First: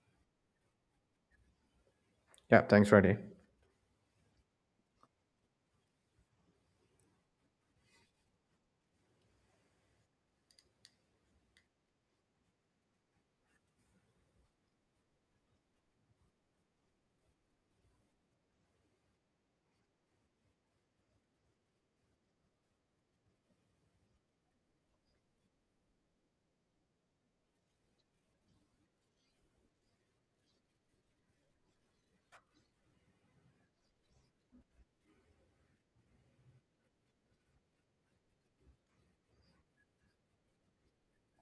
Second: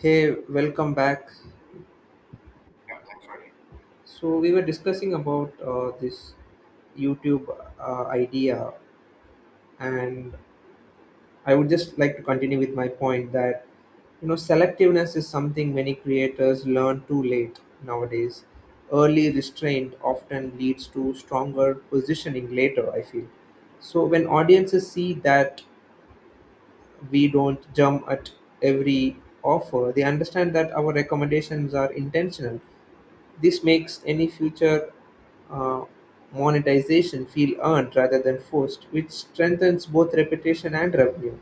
Hey, welcome back. Yeah, thanks, Radhi. So we were discussing about this YouTube idea, and I would just like to continue with my point that selectiveness is something many creators learn too late nowadays. Early restraint often leads to stronger positioning later. I feel. So when audiences see that we don't jump at every offer, they understand that our recommendations are intentional. This makes any future uh, monetization feel earned rather than forced, which strengthens both reputation and revenue.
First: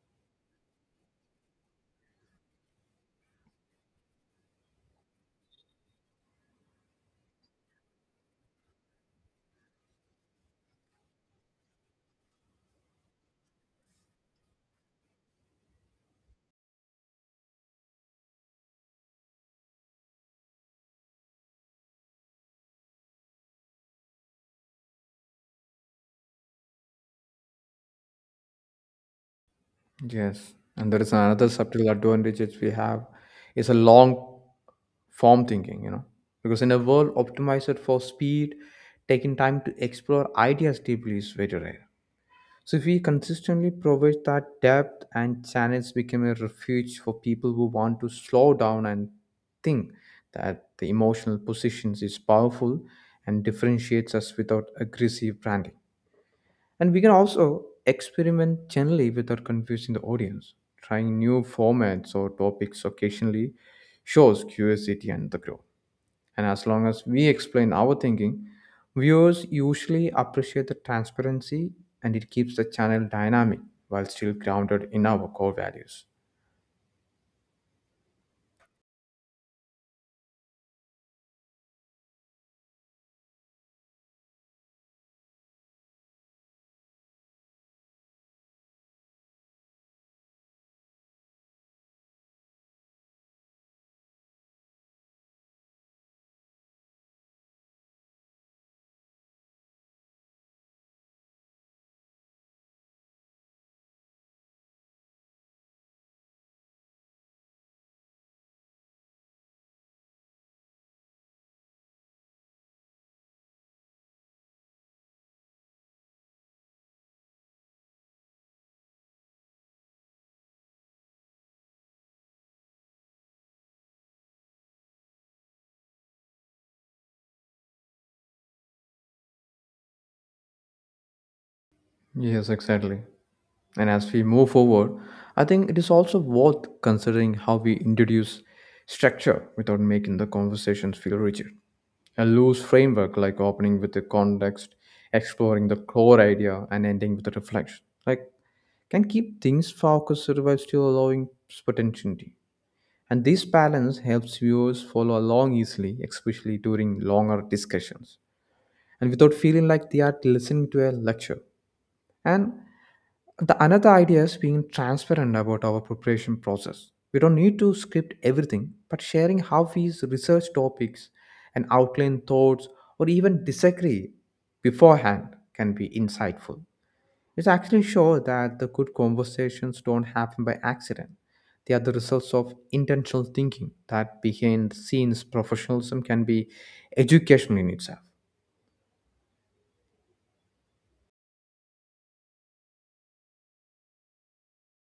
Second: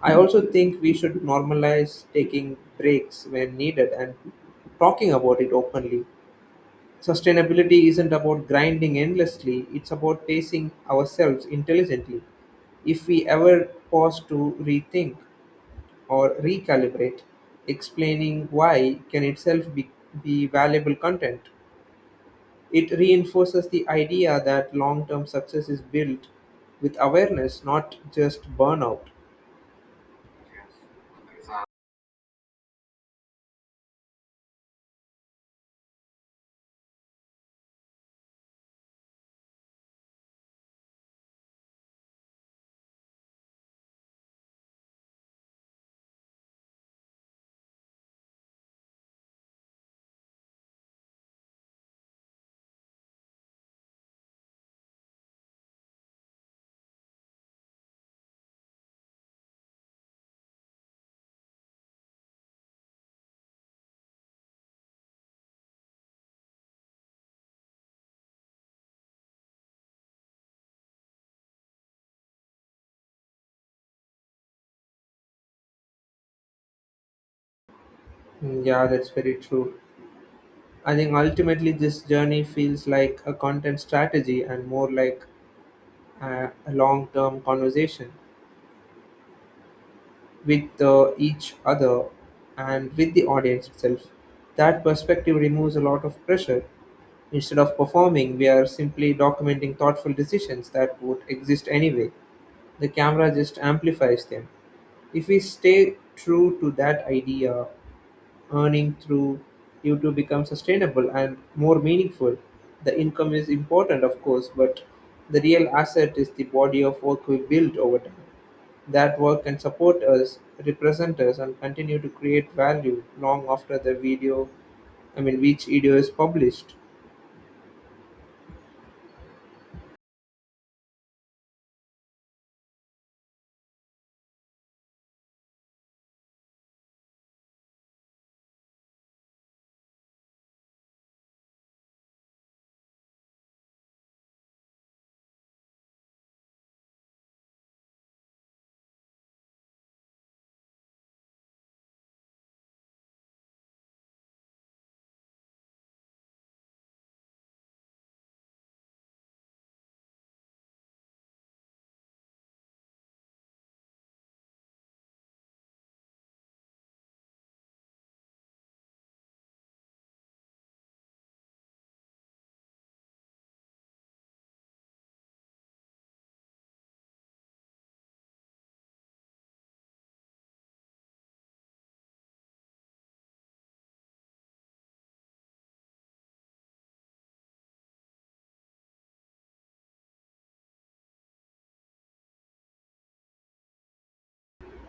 I also think we should normalize taking breaks when needed and talking about it openly. Sustainability isn't about grinding endlessly, it's about pacing ourselves intelligently. If we ever pause to rethink or recalibrate, explaining why can itself be valuable content. It reinforces the idea that long term success is built with awareness, not just burnout. Yes, and there is another subtle advantage which we have is a long form thinking, you know, because in a world optimized for speed, taking time to explore ideas deeply is very rare. So if we consistently provide that depth and channels become a refuge for people who want to slow down and think that the emotional positions is powerful and differentiates us without aggressive branding. And we can also experiment generally without confusing the audience. Trying new formats or topics occasionally shows curiosity and the growth. And as long as we explain our thinking, viewers usually appreciate the transparency and it keeps the channel dynamic while still grounded in our core values. Mm, yeah, that's very true. I think ultimately this journey feels like a content strategy and more like a long term conversation with each other and with the audience itself. That perspective removes a lot of pressure. Instead of performing, we are simply documenting thoughtful decisions that would exist anyway. The camera just amplifies them. If we stay true to that idea, earning through you to become sustainable and more meaningful. The income is important, of course, but the real asset is the body of work we build over time. That work can support us, represent us, and continue to create value long after the video, I mean, which video is published. Yes, exactly. And as we move forward, I think it is also worth considering how we introduce structure without making the conversations feel rigid. A loose framework, like opening with the context, exploring the core idea, and ending with a reflection, like, can keep things focused while still allowing spontaneity. And this balance helps viewers follow along easily, especially during longer discussions, and without feeling like they are listening to a lecture. And the another idea is being transparent about our preparation process. We don't need to script everything, but sharing how we research topics and outline thoughts or even disagree beforehand can be insightful. It actually shows that the good conversations don't happen by accident. They are the results of intentional thinking that behind the scenes professionalism can be educational in itself.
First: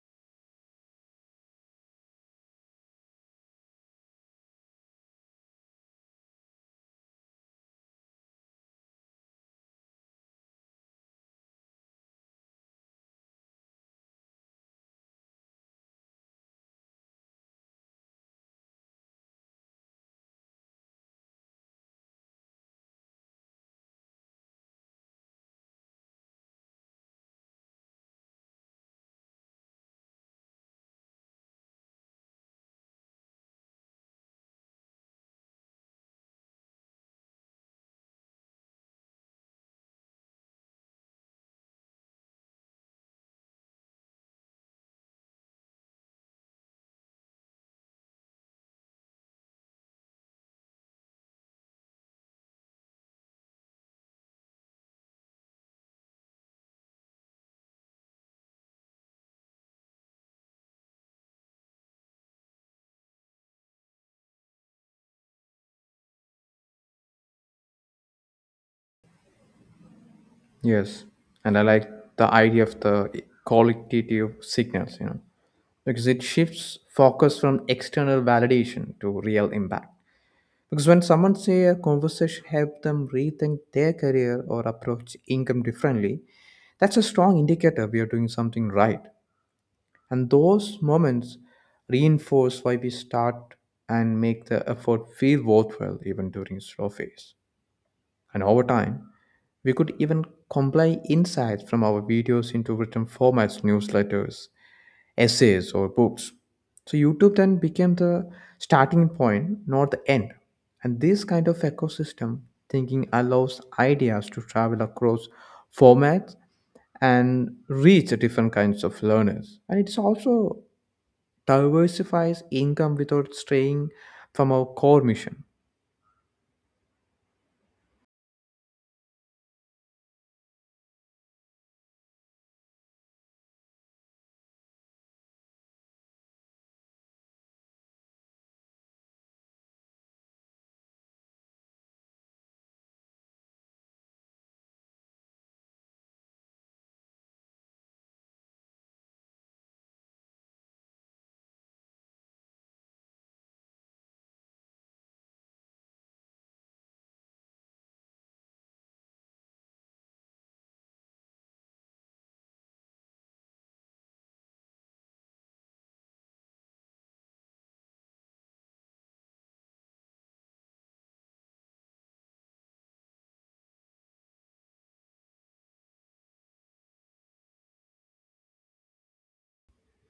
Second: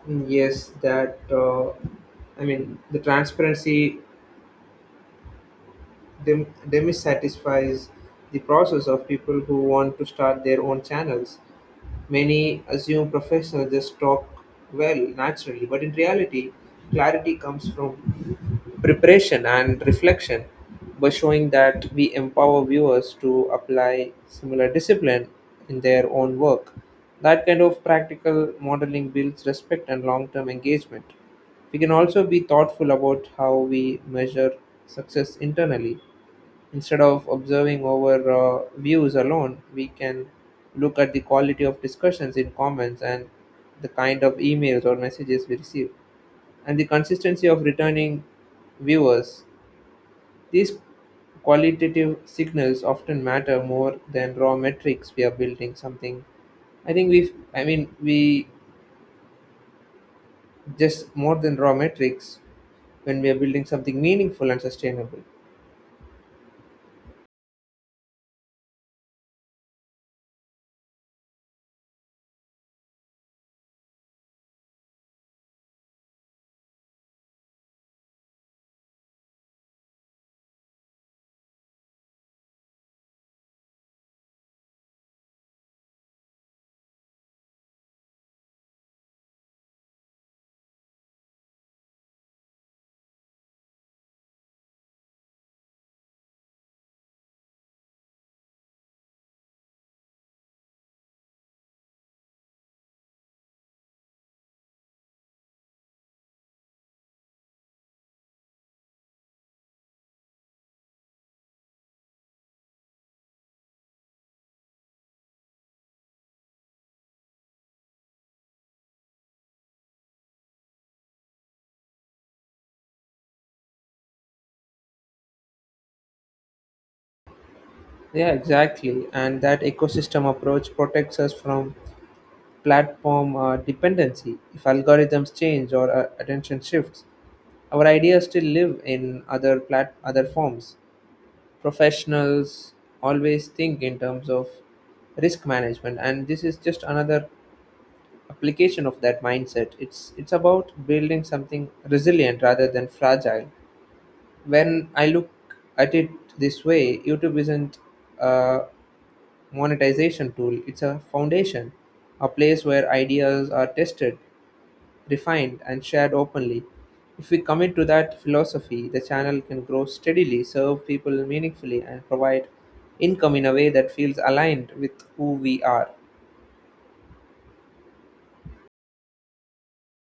Mm, yes, that, I mean, the transparency demisatisfies the process of people who want to start their own channels. Many assume professionals just talk well naturally, but in reality, clarity comes from preparation and reflection. By showing that we empower viewers to apply similar discipline in their own work, that kind of practical modeling builds respect and long term engagement. We can also be thoughtful about how we measure success internally. Instead of observing over views alone, we can look at the quality of discussions in comments and the kind of emails or messages we receive and the consistency of returning viewers. These qualitative signals often matter more than raw metrics we are building something. I think I mean, we just more than raw metrics when we are building something meaningful and sustainable. Yes, and I like the idea of the qualitative signals, you know, because it shifts focus from external validation to real impact. Because when someone say a conversation helped them rethink their career or approach income differently, that's a strong indicator we are doing something right. And those moments reinforce why we start and make the effort feel worthwhile even during slow phase. And over time we could even compile insights from our videos into written formats, newsletters, essays, or books. So YouTube then became the starting point, not the end. And this kind of ecosystem thinking allows ideas to travel across formats and reach different kinds of learners. And it's also diversifies income without straying from our core mission. Yeah, exactly. And that ecosystem approach protects us from platform dependency. If algorithms change or attention shifts, our ideas still live in other other forms. Professionals always think in terms of risk management, and this is just another application of that mindset. It's about building something resilient rather than fragile. When I look at it this way, YouTube isn't a monetization tool; it's a foundation, a place where ideas are tested, refined, and shared openly. If we commit to that philosophy, the channel can grow steadily, serve people meaningfully, and provide income in a way that feels aligned with who we are.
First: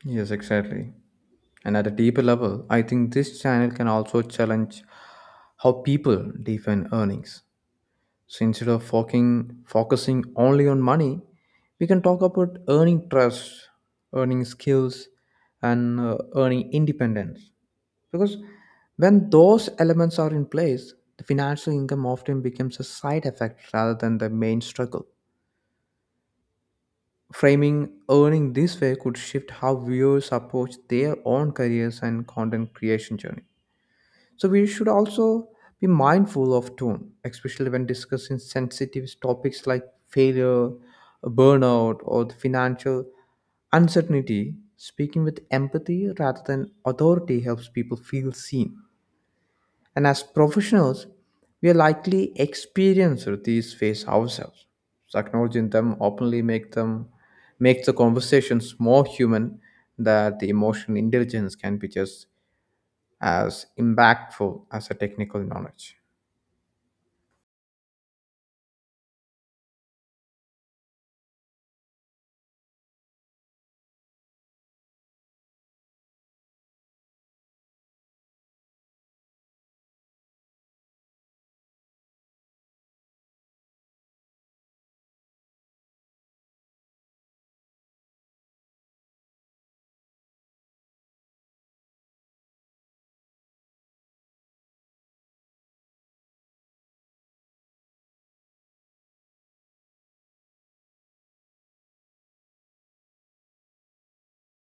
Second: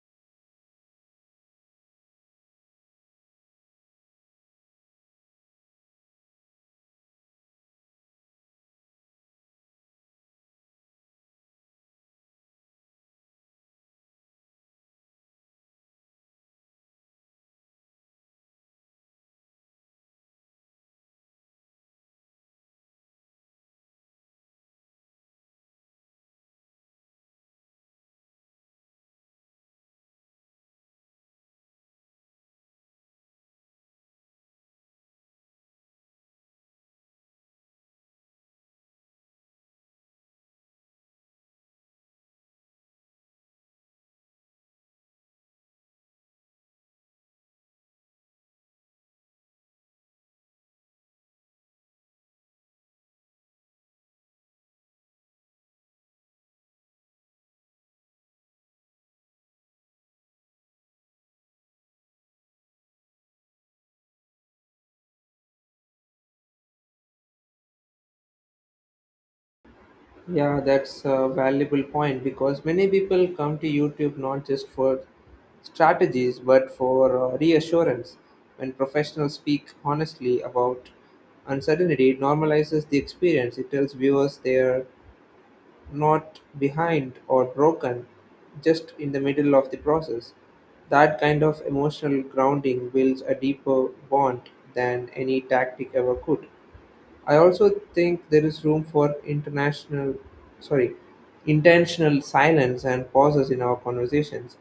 Yes, exactly. And at a deeper level, I think this channel can also challenge how people define earnings. So instead of focusing, focusing only on money, we can talk about earning trust, earning skills, and earning independence. Because when those elements are in place, the financial income often becomes a side effect rather than the main struggle. Framing earning this way could shift how viewers approach their own careers and content creation journey. So we should also be mindful of tone, especially when discussing sensitive topics like failure, burnout, or the financial uncertainty. Speaking with empathy rather than authority helps people feel seen. And as professionals, we are likely experienced these phases ourselves. So acknowledging them openly makes the conversations more human that the emotional intelligence can be just as impactful as a technical knowledge. Yeah, that's a valuable point because many people come to YouTube not just for strategies but for reassurance. When professionals speak honestly about uncertainty, it normalizes the experience. It tells viewers their not behind or broken, just in the middle of the process. That kind of emotional grounding builds a deeper bond than any tactic ever could. I also think there is room for sorry, intentional silence and pauses in our conversations.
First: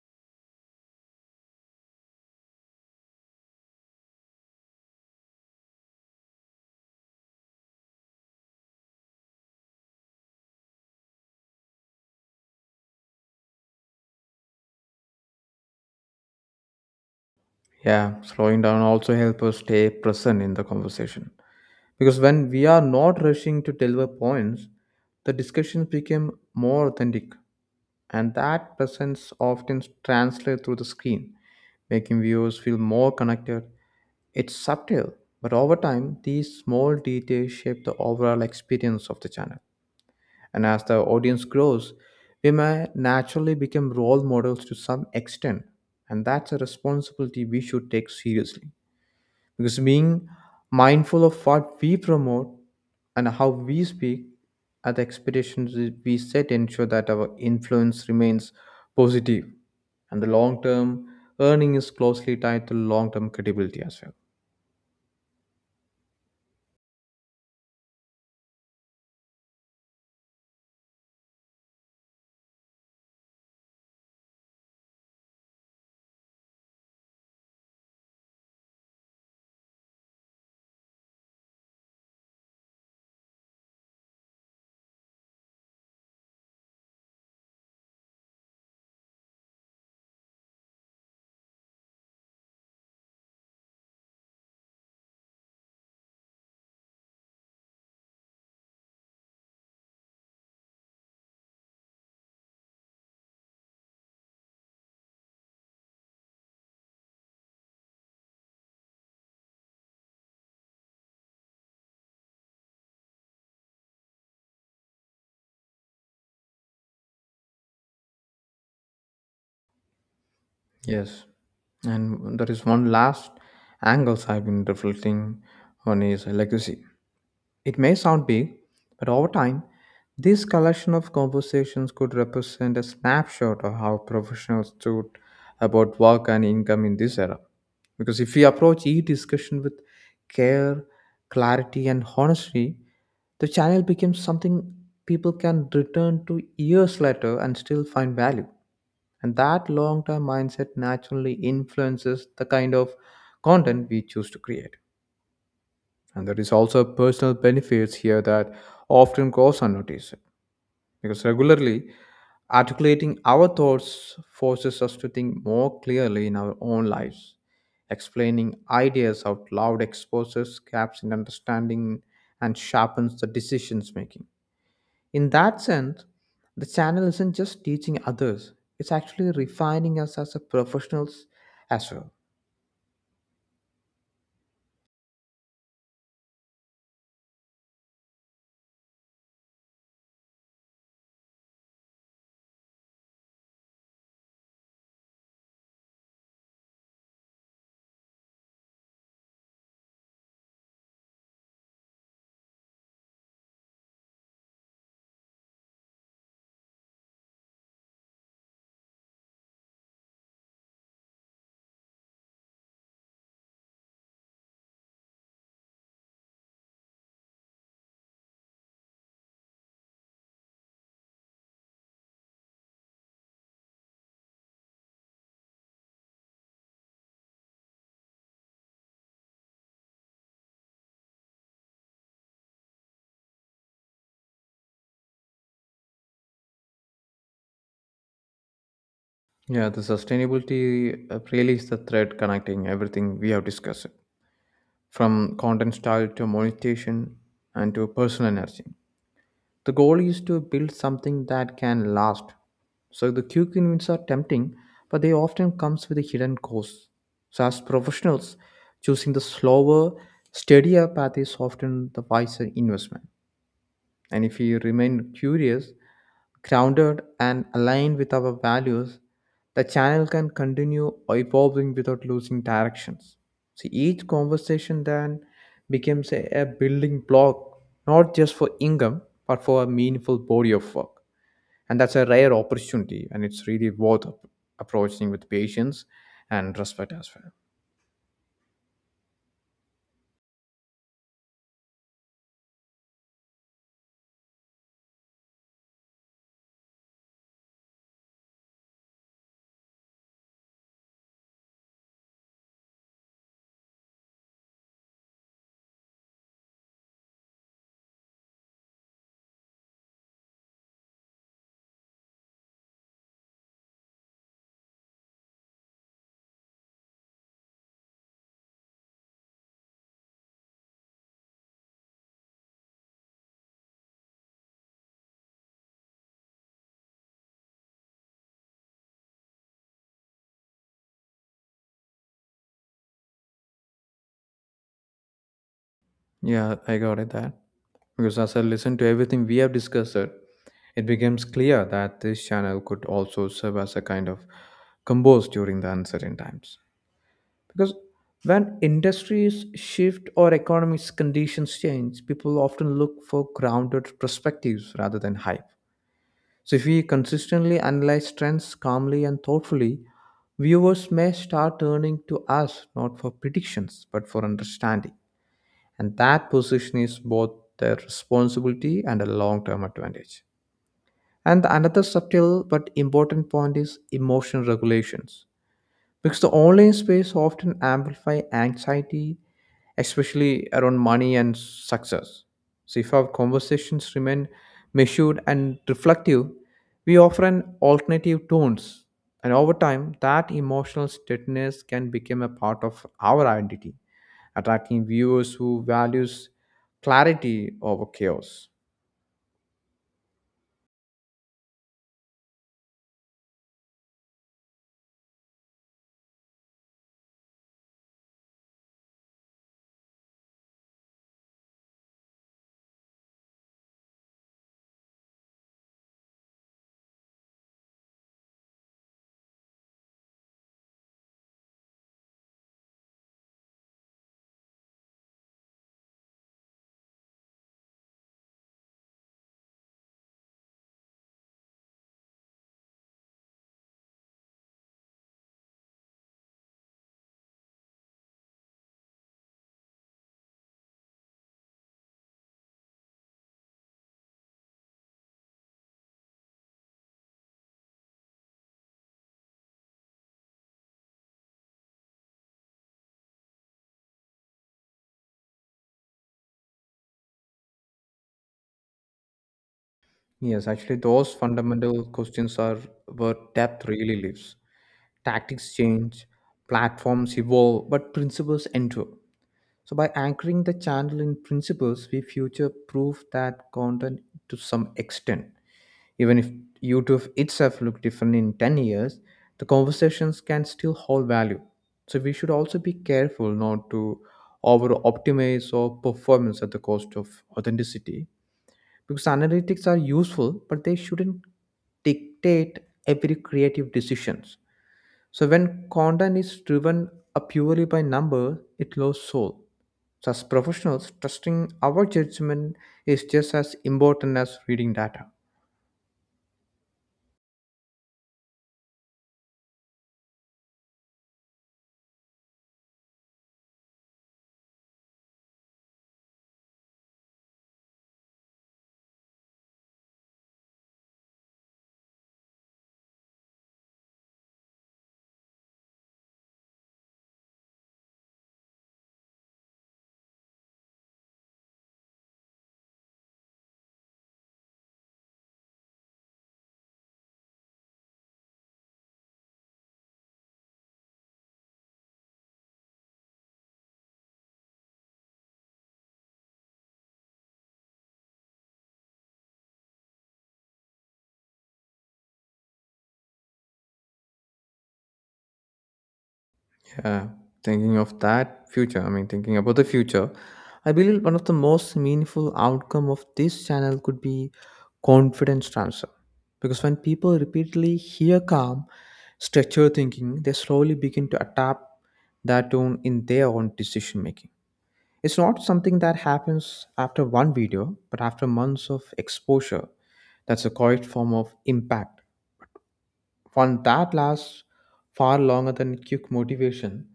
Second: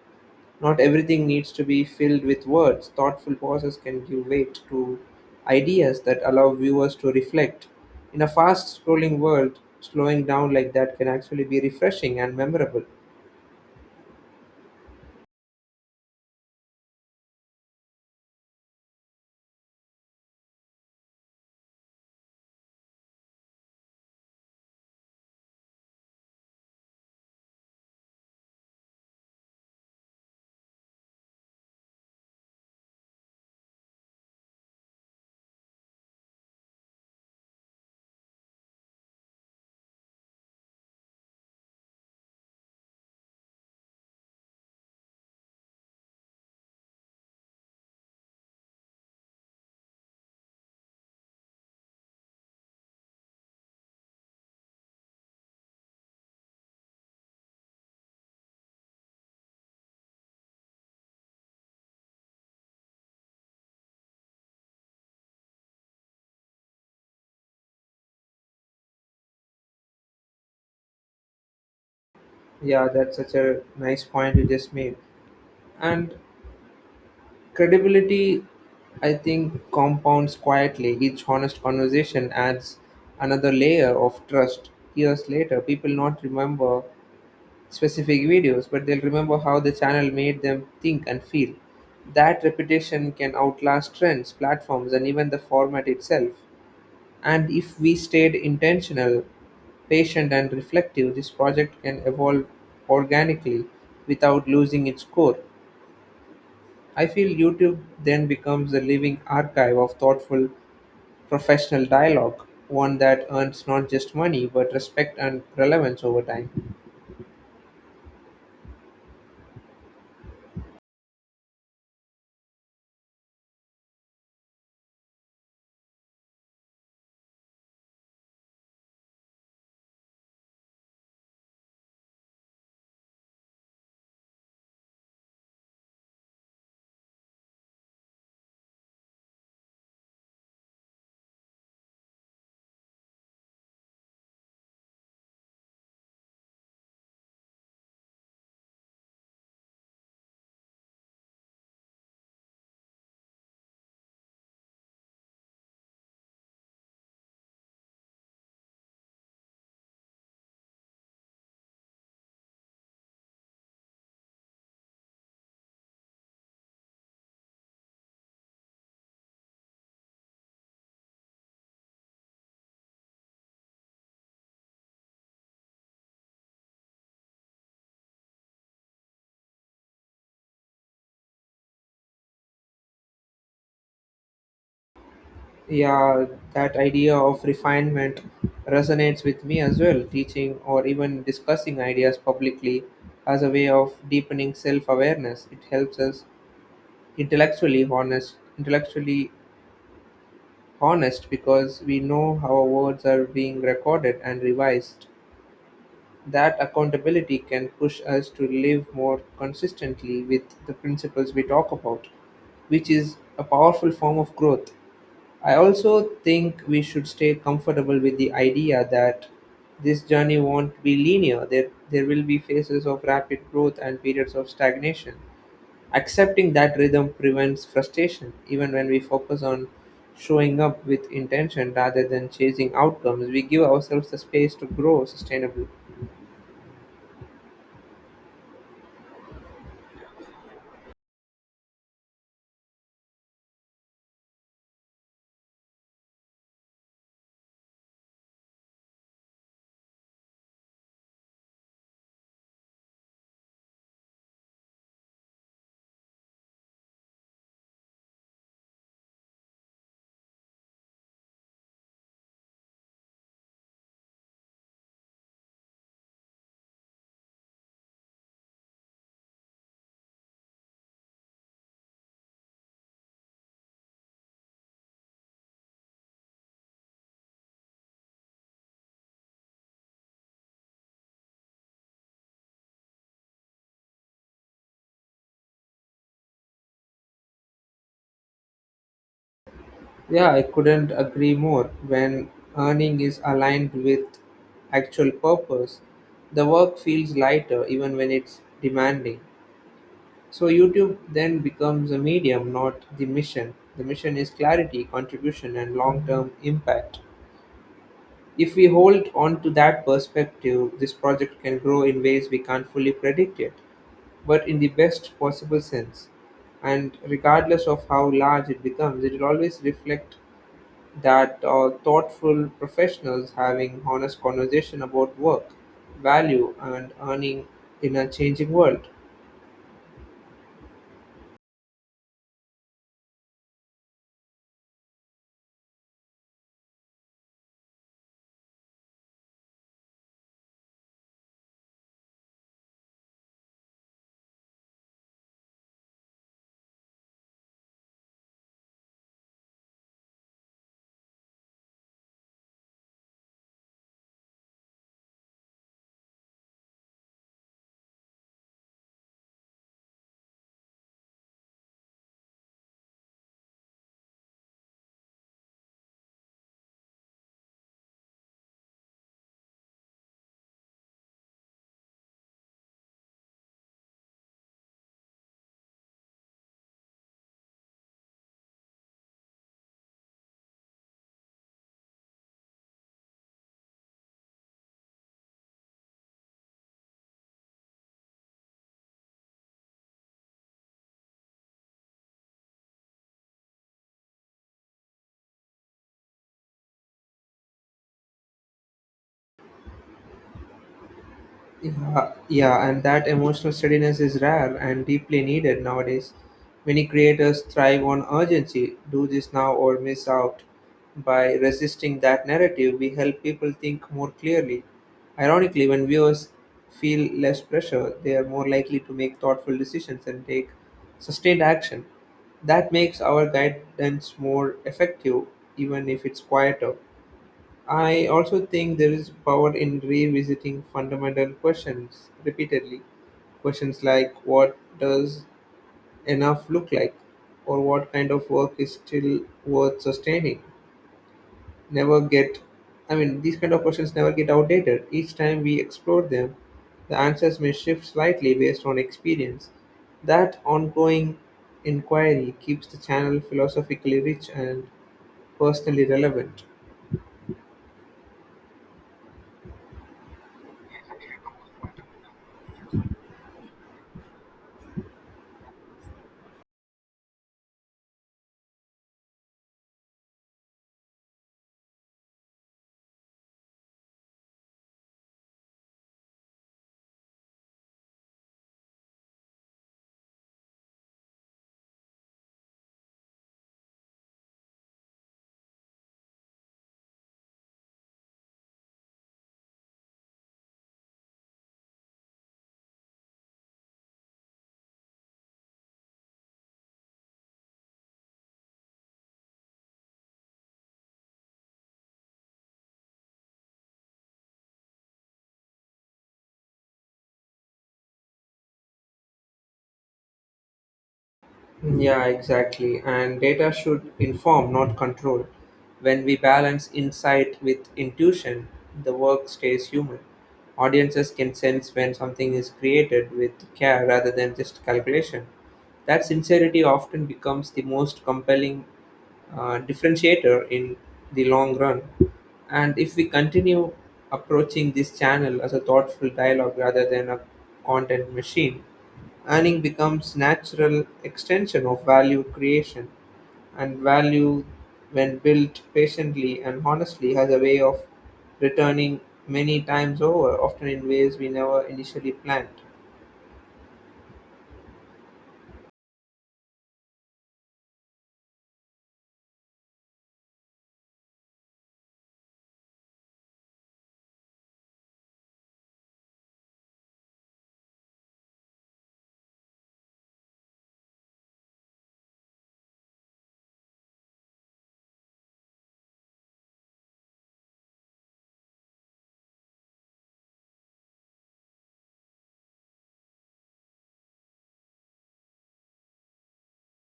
Not everything needs to be filled with words. Thoughtful pauses can give weight to ideas that allow viewers to reflect. In a fast scrolling world, slowing down like that can actually be refreshing and memorable. Yeah, slowing down also helps us stay present in the conversation. Because when we are not rushing to deliver points, the discussions become more authentic, and that presence often translates through the screen, making viewers feel more connected. It's subtle, but over time, these small details shape the overall experience of the channel. And as the audience grows, we may naturally become role models to some extent. And that's a responsibility we should take seriously. Because being mindful of what we promote and how we speak at the expectations we set ensure that our influence remains positive and the long term earning is closely tied to long term credibility as well. Yeah, that's such a nice point you just made. And credibility, I think, compounds quietly. Each honest conversation adds another layer of trust. Years later, people not remember specific videos, but they'll remember how the channel made them think and feel. That reputation can outlast trends, platforms, and even the format itself. And if we stayed intentional, patient, and reflective, this project can evolve organically without losing its core. I feel YouTube then becomes a living archive of thoughtful, professional dialogue, one that earns not just money but respect and relevance over time. Yes. And there is one last angles I've been reflecting on is legacy. It may sound big, but over time, this collection of conversations could represent a snapshot of how professionals thought about work and income in this era. Because if we approach each discussion with care, clarity, and honesty, the channel becomes something people can return to years later and still find value. And that long term mindset naturally influences the kind of content we choose to create. And there is also personal benefits here that often goes unnoticed because regularly articulating our thoughts forces us to think more clearly in our own lives. Explaining ideas out loud exposes gaps in understanding and sharpens the decisions making. In that sense, the channel isn't just teaching others, it's actually refining us as a professionals as well. Yeah, that idea of refinement resonates with me as well. Teaching or even discussing ideas publicly as a way of deepening self-awareness. It helps us intellectually honest because we know how our words are being recorded and revised. That accountability can push us to live more consistently with the principles we talk about, which is a powerful form of growth. I also think we should stay comfortable with the idea that this journey won't be linear. There will be phases of rapid growth and periods of stagnation. Accepting that rhythm prevents frustration, even when we focus on showing up with intention rather than chasing outcomes. We give ourselves the space to grow sustainably. Yeah, the sustainability really is the thread connecting everything we have discussed, from content style to monetization and to personal energy. The goal is to build something that can last. So the quick wins are tempting, but they often comes with a hidden cost. So as professionals, choosing the slower, steadier path is often the wiser investment. And if you remain curious, grounded, and aligned with our values, the channel can continue evolving without losing directions. So each conversation then becomes a building block, not just for income, but for a meaningful body of work. And that's a rare opportunity, and it's really worth approaching with patience and respect as well. Yeah, I couldn't agree more. When earning is aligned with actual purpose, the work feels lighter even when it's demanding. So, YouTube then becomes a medium, not the mission. The mission is clarity, contribution, and long term impact. If we hold on to that perspective, this project can grow in ways we can't fully predict yet, but in the best possible sense. And regardless of how large it becomes, it will always reflect that thoughtful professionals having honest conversation about work, value, and earning in a changing world. Yeah, I got it that. Because as I listened to everything we have discussed, it becomes clear that this channel could also serve as a kind of compass during the uncertain times. Because when industries shift or economic conditions change, people often look for grounded perspectives rather than hype. So if we consistently analyze trends calmly and thoughtfully, viewers may start turning to us not for predictions but for understanding, and that position is both a responsibility and a long-term advantage. And another subtle but important point is emotional regulations, because the online space often amplify anxiety, especially around money and success. So if our conversations remain measured and reflective, we offer an alternative tones, and over time that emotional steadiness can become a part of our identity, attracting viewers who values clarity over chaos. Yeah, yeah, and that emotional steadiness is rare and deeply needed nowadays. Many creators thrive on urgency, do this now or miss out. By resisting that narrative, we help people think more clearly. Ironically, when viewers feel less pressure, they are more likely to make thoughtful decisions and take sustained action. That makes our guidance more effective, even if it's quieter. I also think there is power in revisiting fundamental questions repeatedly. Questions like what does enough look like, or what kind of work is still worth sustaining, never get, I mean, these kind of questions never get outdated. Each time we explore them, the answers may shift slightly based on experience. That ongoing inquiry keeps the channel philosophically rich and personally relevant. Yes, actually, those fundamental questions are where depth really lives. Tactics change, platforms evolve, but principles endure. So, by anchoring the channel in principles, we future proof that content to some extent. Even if YouTube itself look different in 10 years, the conversations can still hold value. So we should also be careful not to over optimize or performance at the cost of authenticity, because analytics are useful, but they shouldn't dictate every creative decisions. So when content is driven up purely by numbers, it loses soul. So as professionals, trusting our judgment is just as important as reading data. Yeah, exactly. And data should inform, not control. When we balance insight with intuition, the work stays human. Audiences can sense when something is created with care rather than just calculation. That sincerity often becomes the most compelling differentiator in the long run. And if we continue approaching this channel as a thoughtful dialogue rather than a content machine, earning becomes natural extension of value creation, and value when built patiently and honestly has a way of returning many times over, often in ways we never initially planned. Uh, thinking of that future, I mean, thinking about the future, I believe one of the most meaningful outcome of this channel could be confidence transfer. Because when people repeatedly hear calm, structured thinking, they slowly begin to adapt that tone in their own decision making. It's not something that happens after one video, but after months of exposure. That's a quiet form of impact fun that lasts far longer than quick motivation.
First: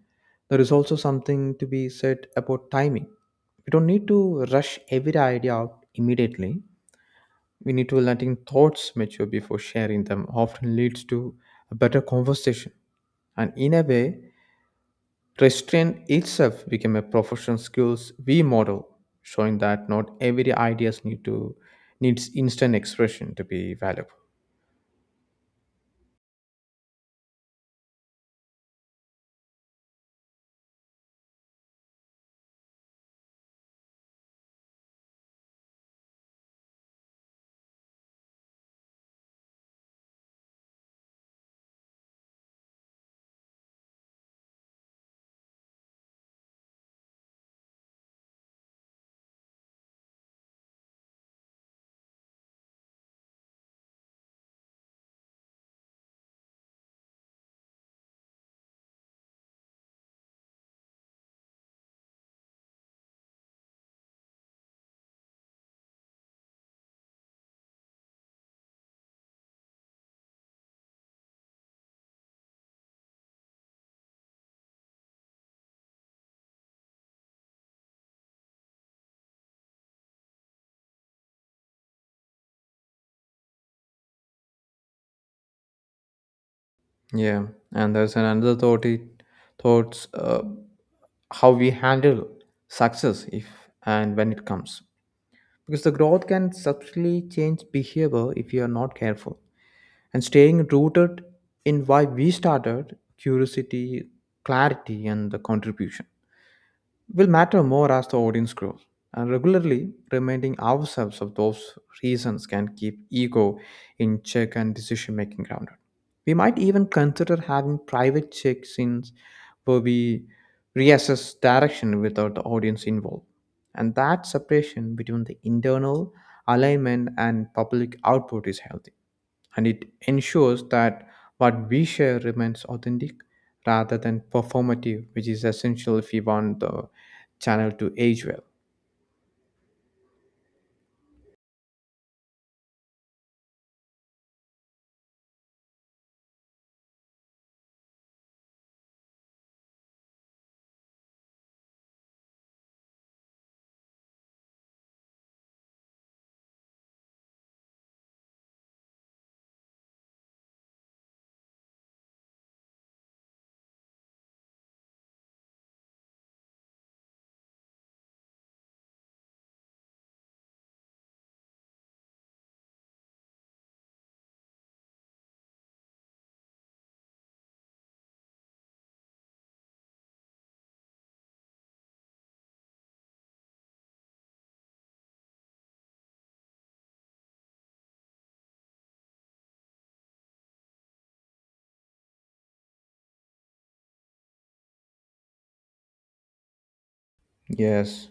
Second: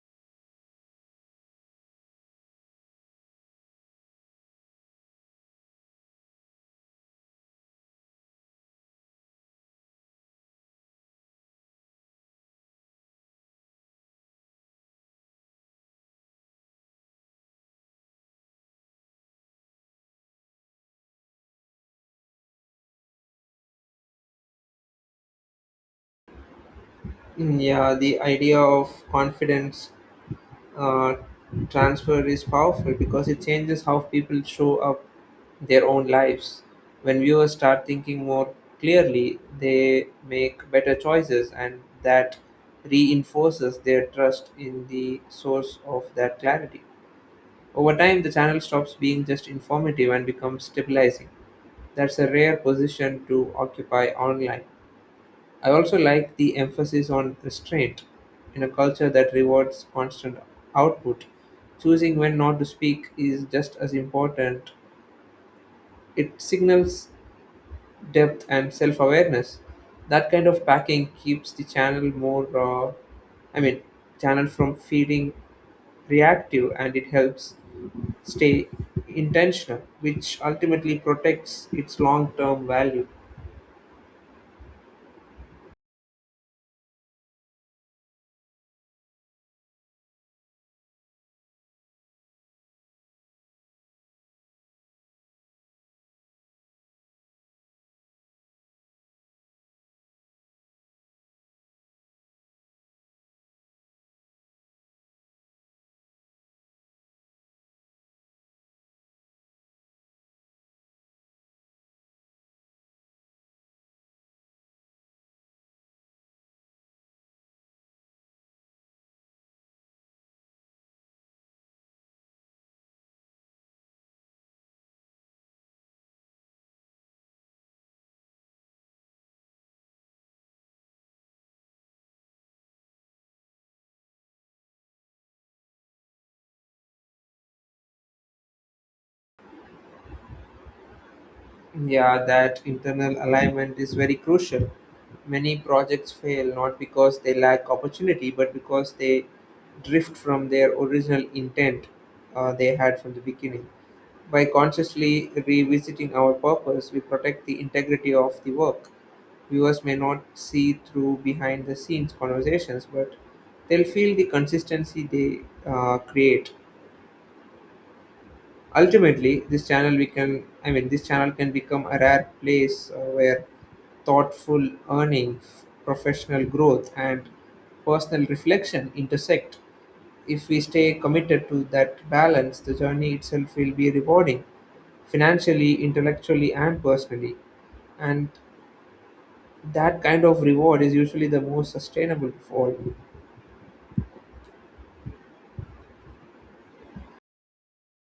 There is also something to be said about timing. We don't need to rush every idea out immediately. We need to letting thoughts mature before sharing them often leads to a better conversation. And in a way, restraint itself became a professional skills we model, showing that not every ideas needs instant expression to be valuable. Mm, yeah, the idea of confidence uh, transfer is powerful because it changes how people show up their own lives. When viewers start thinking more clearly, they make better choices, and that reinforces their trust in the source of that clarity. Over time, the channel stops being just informative and becomes stabilizing. That's a rare position to occupy online. I also like the emphasis on restraint. In a culture that rewards constant output, choosing when not to speak is just as important. It signals depth and self awareness. That kind of packing keeps the channel more, I mean, channel from feeling reactive and it helps stay intentional, which ultimately protects its long term value. Yeah, and there's an another thought it thoughts how we handle success if and when it comes, because the growth can subtly change behavior if you are not careful, and staying rooted in why we started curiosity, clarity, and the contribution will matter more as the audience grows. And regularly reminding ourselves of those reasons can keep ego in check and decision making grounded. We might even consider having private check ins where we reassess direction without the audience involved. And that separation between the internal alignment and public output is healthy and it ensures that what we share remains authentic rather than performative, which is essential if we want the channel to age well. Yeah, that internal alignment is very crucial. Many projects fail not because they lack opportunity, but because they drift from their original intent they had from the beginning. By consciously revisiting our purpose, we protect the integrity of the work. Viewers may not see through behind the scenes conversations, but they'll feel the consistency they create. Ultimately, this channel we can, I mean, this channel can become a rare place where thoughtful earning, professional growth, and personal reflection intersect. If we stay committed to that balance, the journey itself will be rewarding financially, intellectually, and personally. And that kind of reward is usually the most sustainable reward. Yes,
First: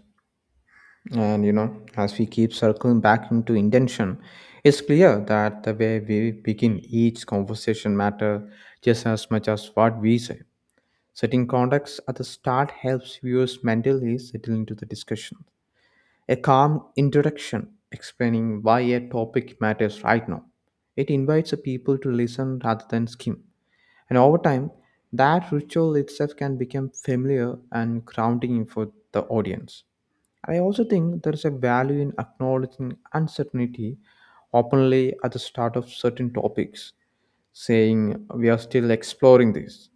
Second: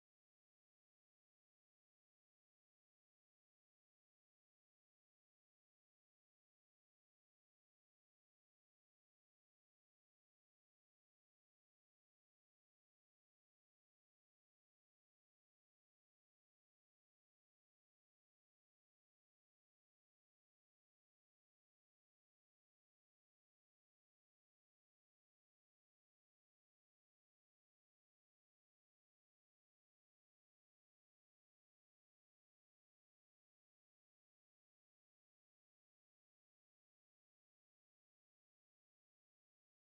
and you know, as we keep circling back into intention, it's clear that the way we begin each conversation matter just as much as what we say. Setting context at the start helps viewers mentally settle into the discussion. A calm introduction explaining why a topic matters right now. It invites the people to listen rather than skim. And over time, that ritual itself can become familiar and grounding for the audience. I also think there is a value in acknowledging uncertainty openly at the start of certain topics, saying we are still exploring this.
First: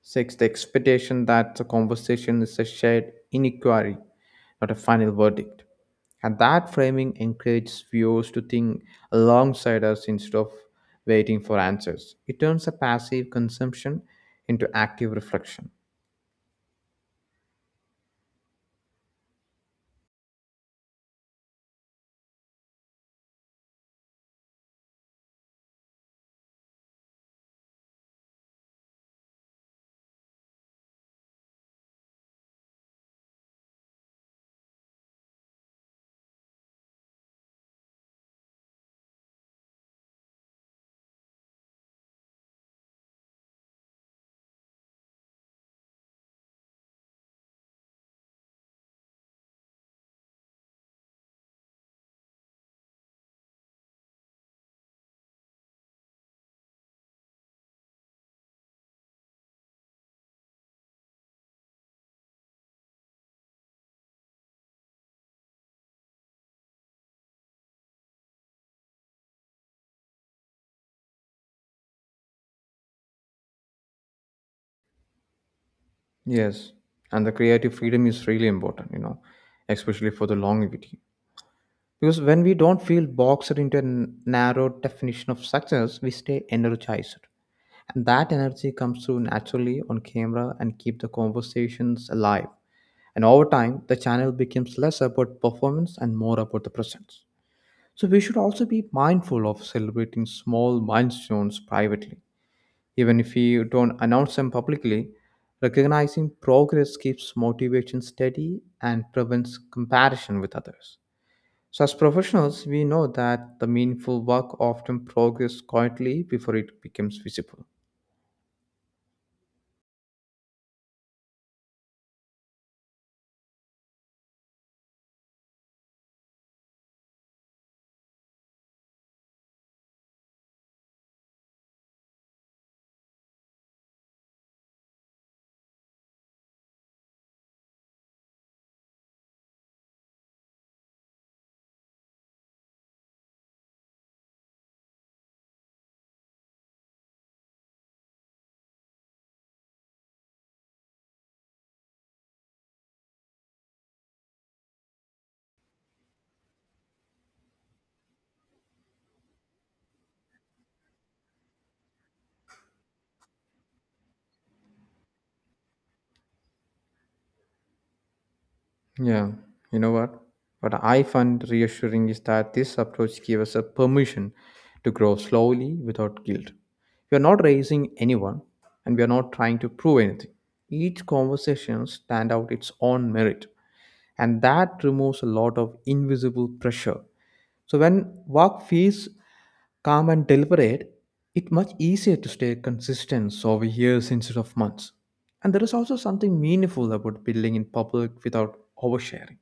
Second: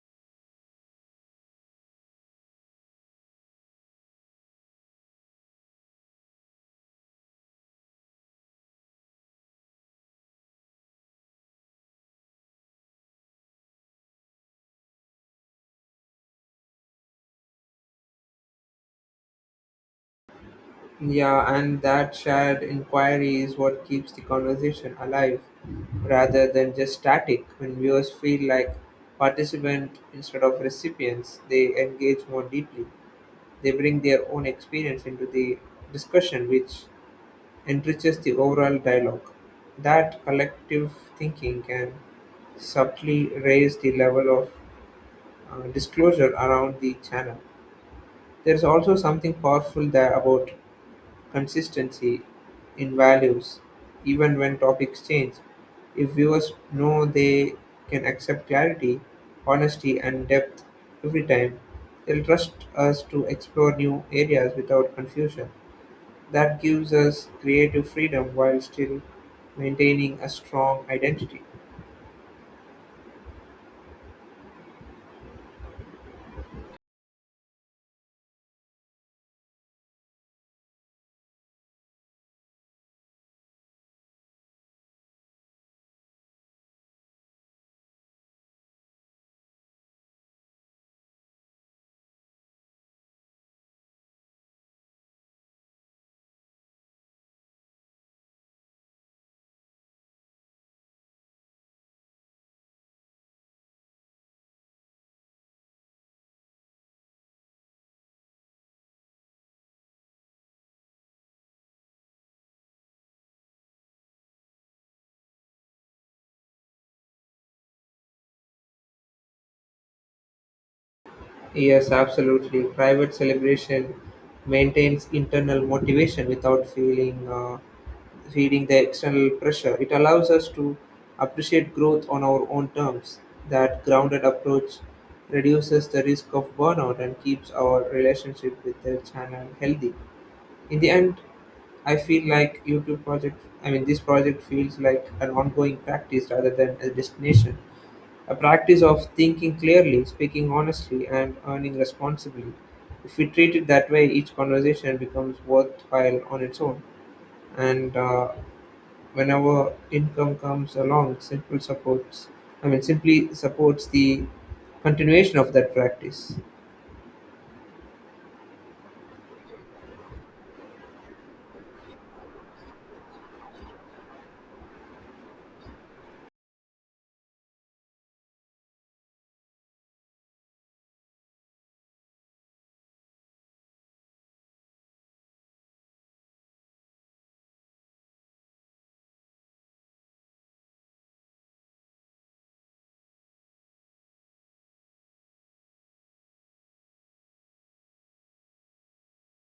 Six, the expectation that the conversation is a shared inequality not a final verdict. And that framing encourages viewers to think alongside us instead of waiting for answers. It turns a passive consumption into active reflection. Yeah, and that shared inquiry is what keeps the conversation alive rather than just static. When viewers feel like participants instead of recipients, they engage more deeply. They bring their own experience into the discussion, which enriches the overall dialogue. That collective thinking can subtly raise the level of disclosure around the channel. There's also something powerful there about consistency in values, even when topics change. If viewers know they can accept clarity, honesty, and depth every time, they'll trust us to explore new areas without confusion. That gives us creative freedom while still maintaining a strong identity. Yes, and the creative freedom is really important, you know, especially for the longevity. Because when we don't feel boxed into a narrow definition of success, we stay energized. And that energy comes through naturally on camera and keep the conversations alive. And over time, the channel becomes less about performance and more about the presence. So we should also be mindful of celebrating small milestones privately. Even if we don't announce them publicly, recognizing progress keeps motivation steady and prevents comparison with others. So, as professionals, we know that the meaningful work often progresses quietly before it becomes visible. Yes, absolutely. Private celebration maintains internal motivation without feeling. Feeding the external pressure. It allows us to appreciate growth on our own terms. That grounded approach reduces the risk of burnout and keeps our relationship with the channel healthy. In the end, I feel like I mean, this project feels like an ongoing practice rather than a destination. A practice of thinking clearly, speaking honestly, and earning responsibly. If we treat it that way, each conversation becomes worthwhile on its own. And whenever income comes along, simple supports. I mean, simply supports the continuation of that practice. Yeah, you know what? What I find reassuring is that this approach gives us a permission to grow slowly without guilt. We are not raising anyone and we are not trying to prove anything. Each conversation stands out its own merit and that removes a lot of invisible pressure. So when work feels calm and deliberate, it's much easier to stay consistent over years instead of months. And there is also something meaningful about building in public without oversharing.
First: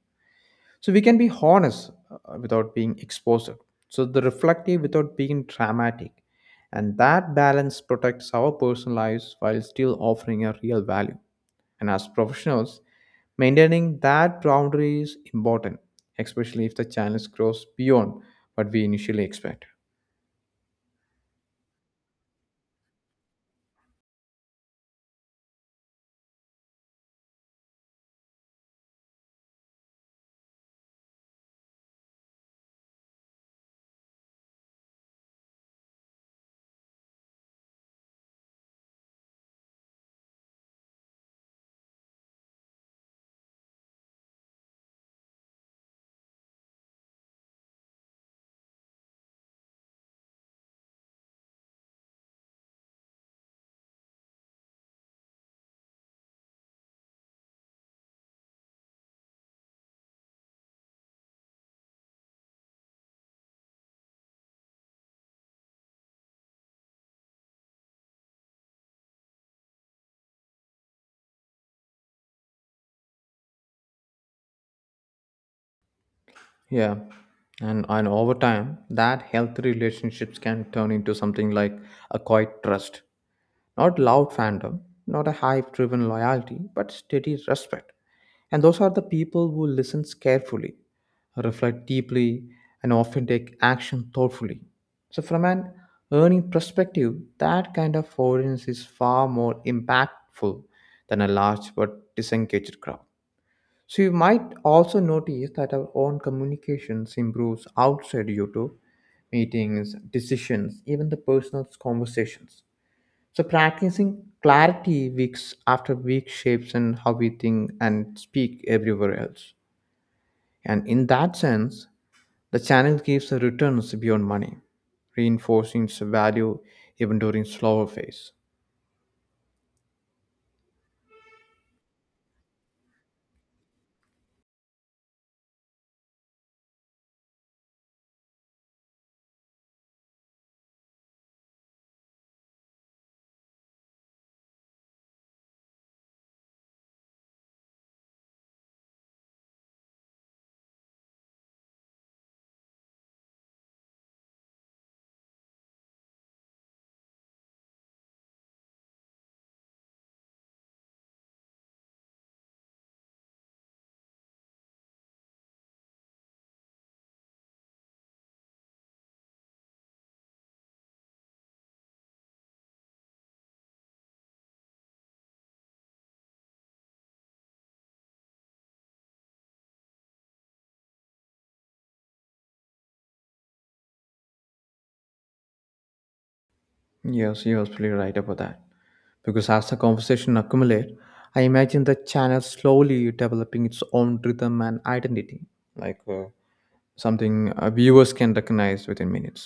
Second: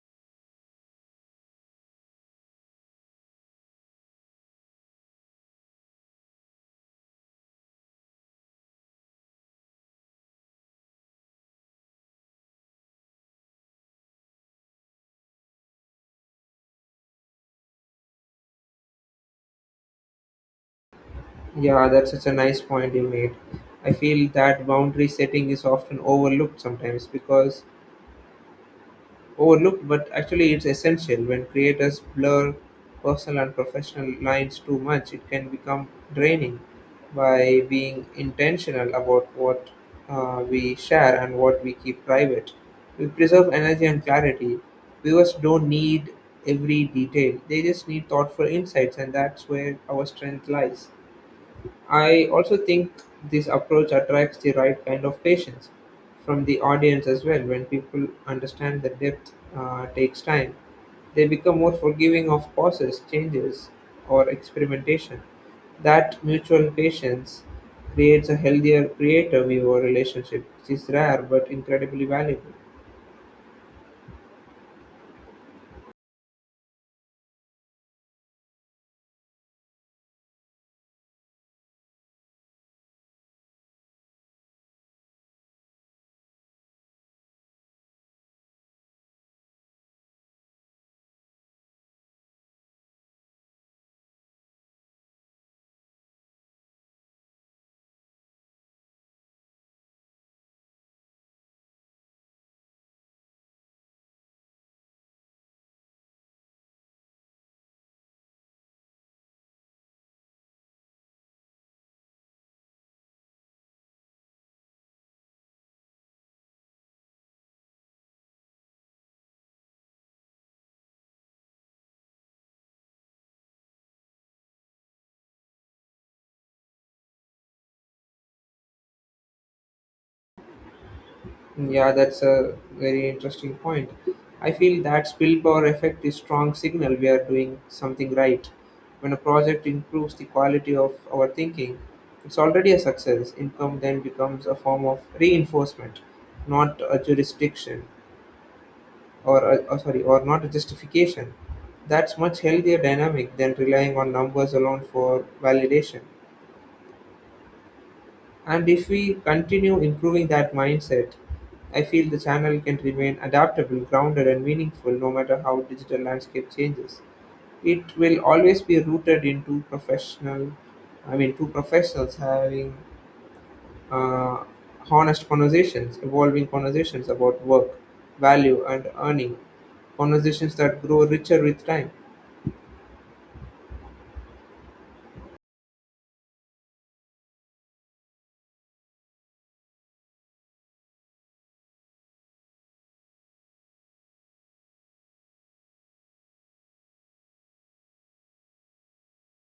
So we can be honest without being exposed. So the reflective without being dramatic. And that balance protects our personal lives while still offering a real value. And as professionals, maintaining that boundary is important, especially if the challenge grows beyond what we initially expect. Yeah, that's such a nice point you made. I feel that boundary setting is often overlooked sometimes because overlooked, but actually it's essential. When creators blur personal and professional lines too much, it can become draining. By being intentional about what we share and what we keep private, we preserve energy and clarity. Viewers don't need every detail, they just need thoughtful insights, and that's where our strength lies. I also think this approach attracts the right kind of patience from the audience as well. When people understand that depth takes time, they become more forgiving of pauses, changes, or experimentation. That mutual patience creates a healthier creator viewer relationship, which is rare but incredibly valuable. Yeah. And over time, that healthy relationships can turn into something like a quiet trust. Not loud fandom, not a hype driven loyalty, but steady respect. And those are the people who listens carefully, reflect deeply, and often take action thoughtfully. So, from an earning perspective, that kind of audience is far more impactful than a large but disengaged crowd. So, you might also notice that our own communications improves outside YouTube meetings, decisions, even the personal conversations. So practicing clarity weeks after week shapes and how we think and speak everywhere else. And in that sense, the channel gives the returns beyond money, reinforcing its value even during slower phase. Yeah, that's a very interesting point. I feel that spillpower effect is strong signal we are doing something right. When a project improves the quality of our thinking, it's already a success. Income then becomes a form of reinforcement, not a jurisdiction or, a, or sorry, or not a justification. That's much healthier dynamic than relying on numbers alone for validation. And if we continue improving that mindset, I feel the channel can remain adaptable, grounded, and meaningful no matter how digital landscape changes. It will always be rooted in I mean, two professionals having uh, honest conversations, evolving conversations about work, value, and earning, conversations that grow richer with time. Yes, you're absolutely right about that. Because as the conversation accumulate, I imagine the channel slowly developing its own rhythm and identity, like something viewers can recognize within minutes.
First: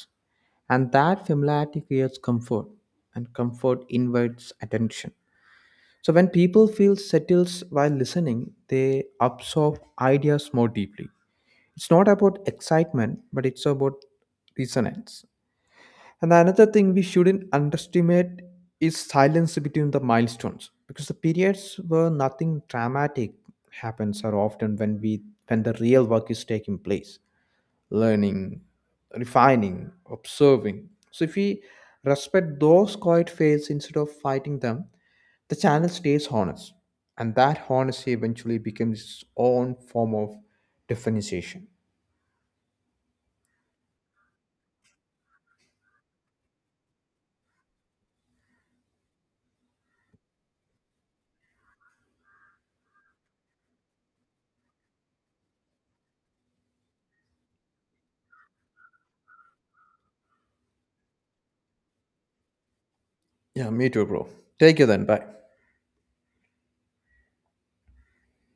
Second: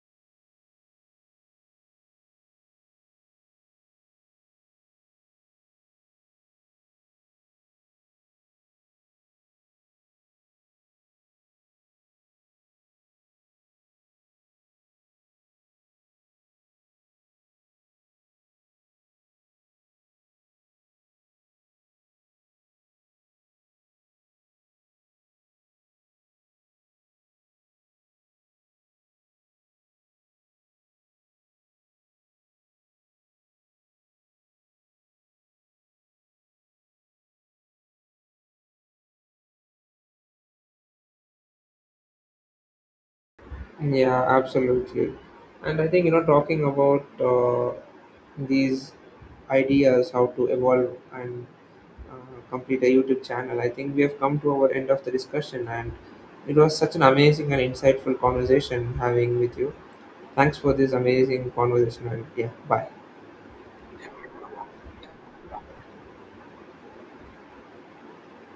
And that familiarity creates comfort, and comfort invites attention. So when people feel settled while listening, they absorb ideas more deeply. It's not about excitement, but it's about resonance. And another thing we shouldn't underestimate is silence between the milestones, because the periods where nothing dramatic happens are often when we when the real work is taking place: learning, refining, observing. So if we respect those quiet fails instead of fighting them, the channel stays honest. And that honesty eventually becomes its own form of differentiation. Yeah, absolutely. And I think, talking about these ideas, how to evolve and uh, complete a YouTube channel, I think we have come to our end of the discussion. And it was such an amazing and insightful conversation having with you. Thanks for this amazing conversation. And yeah, bye. Yeah, me too, bro. Take you then. Bye.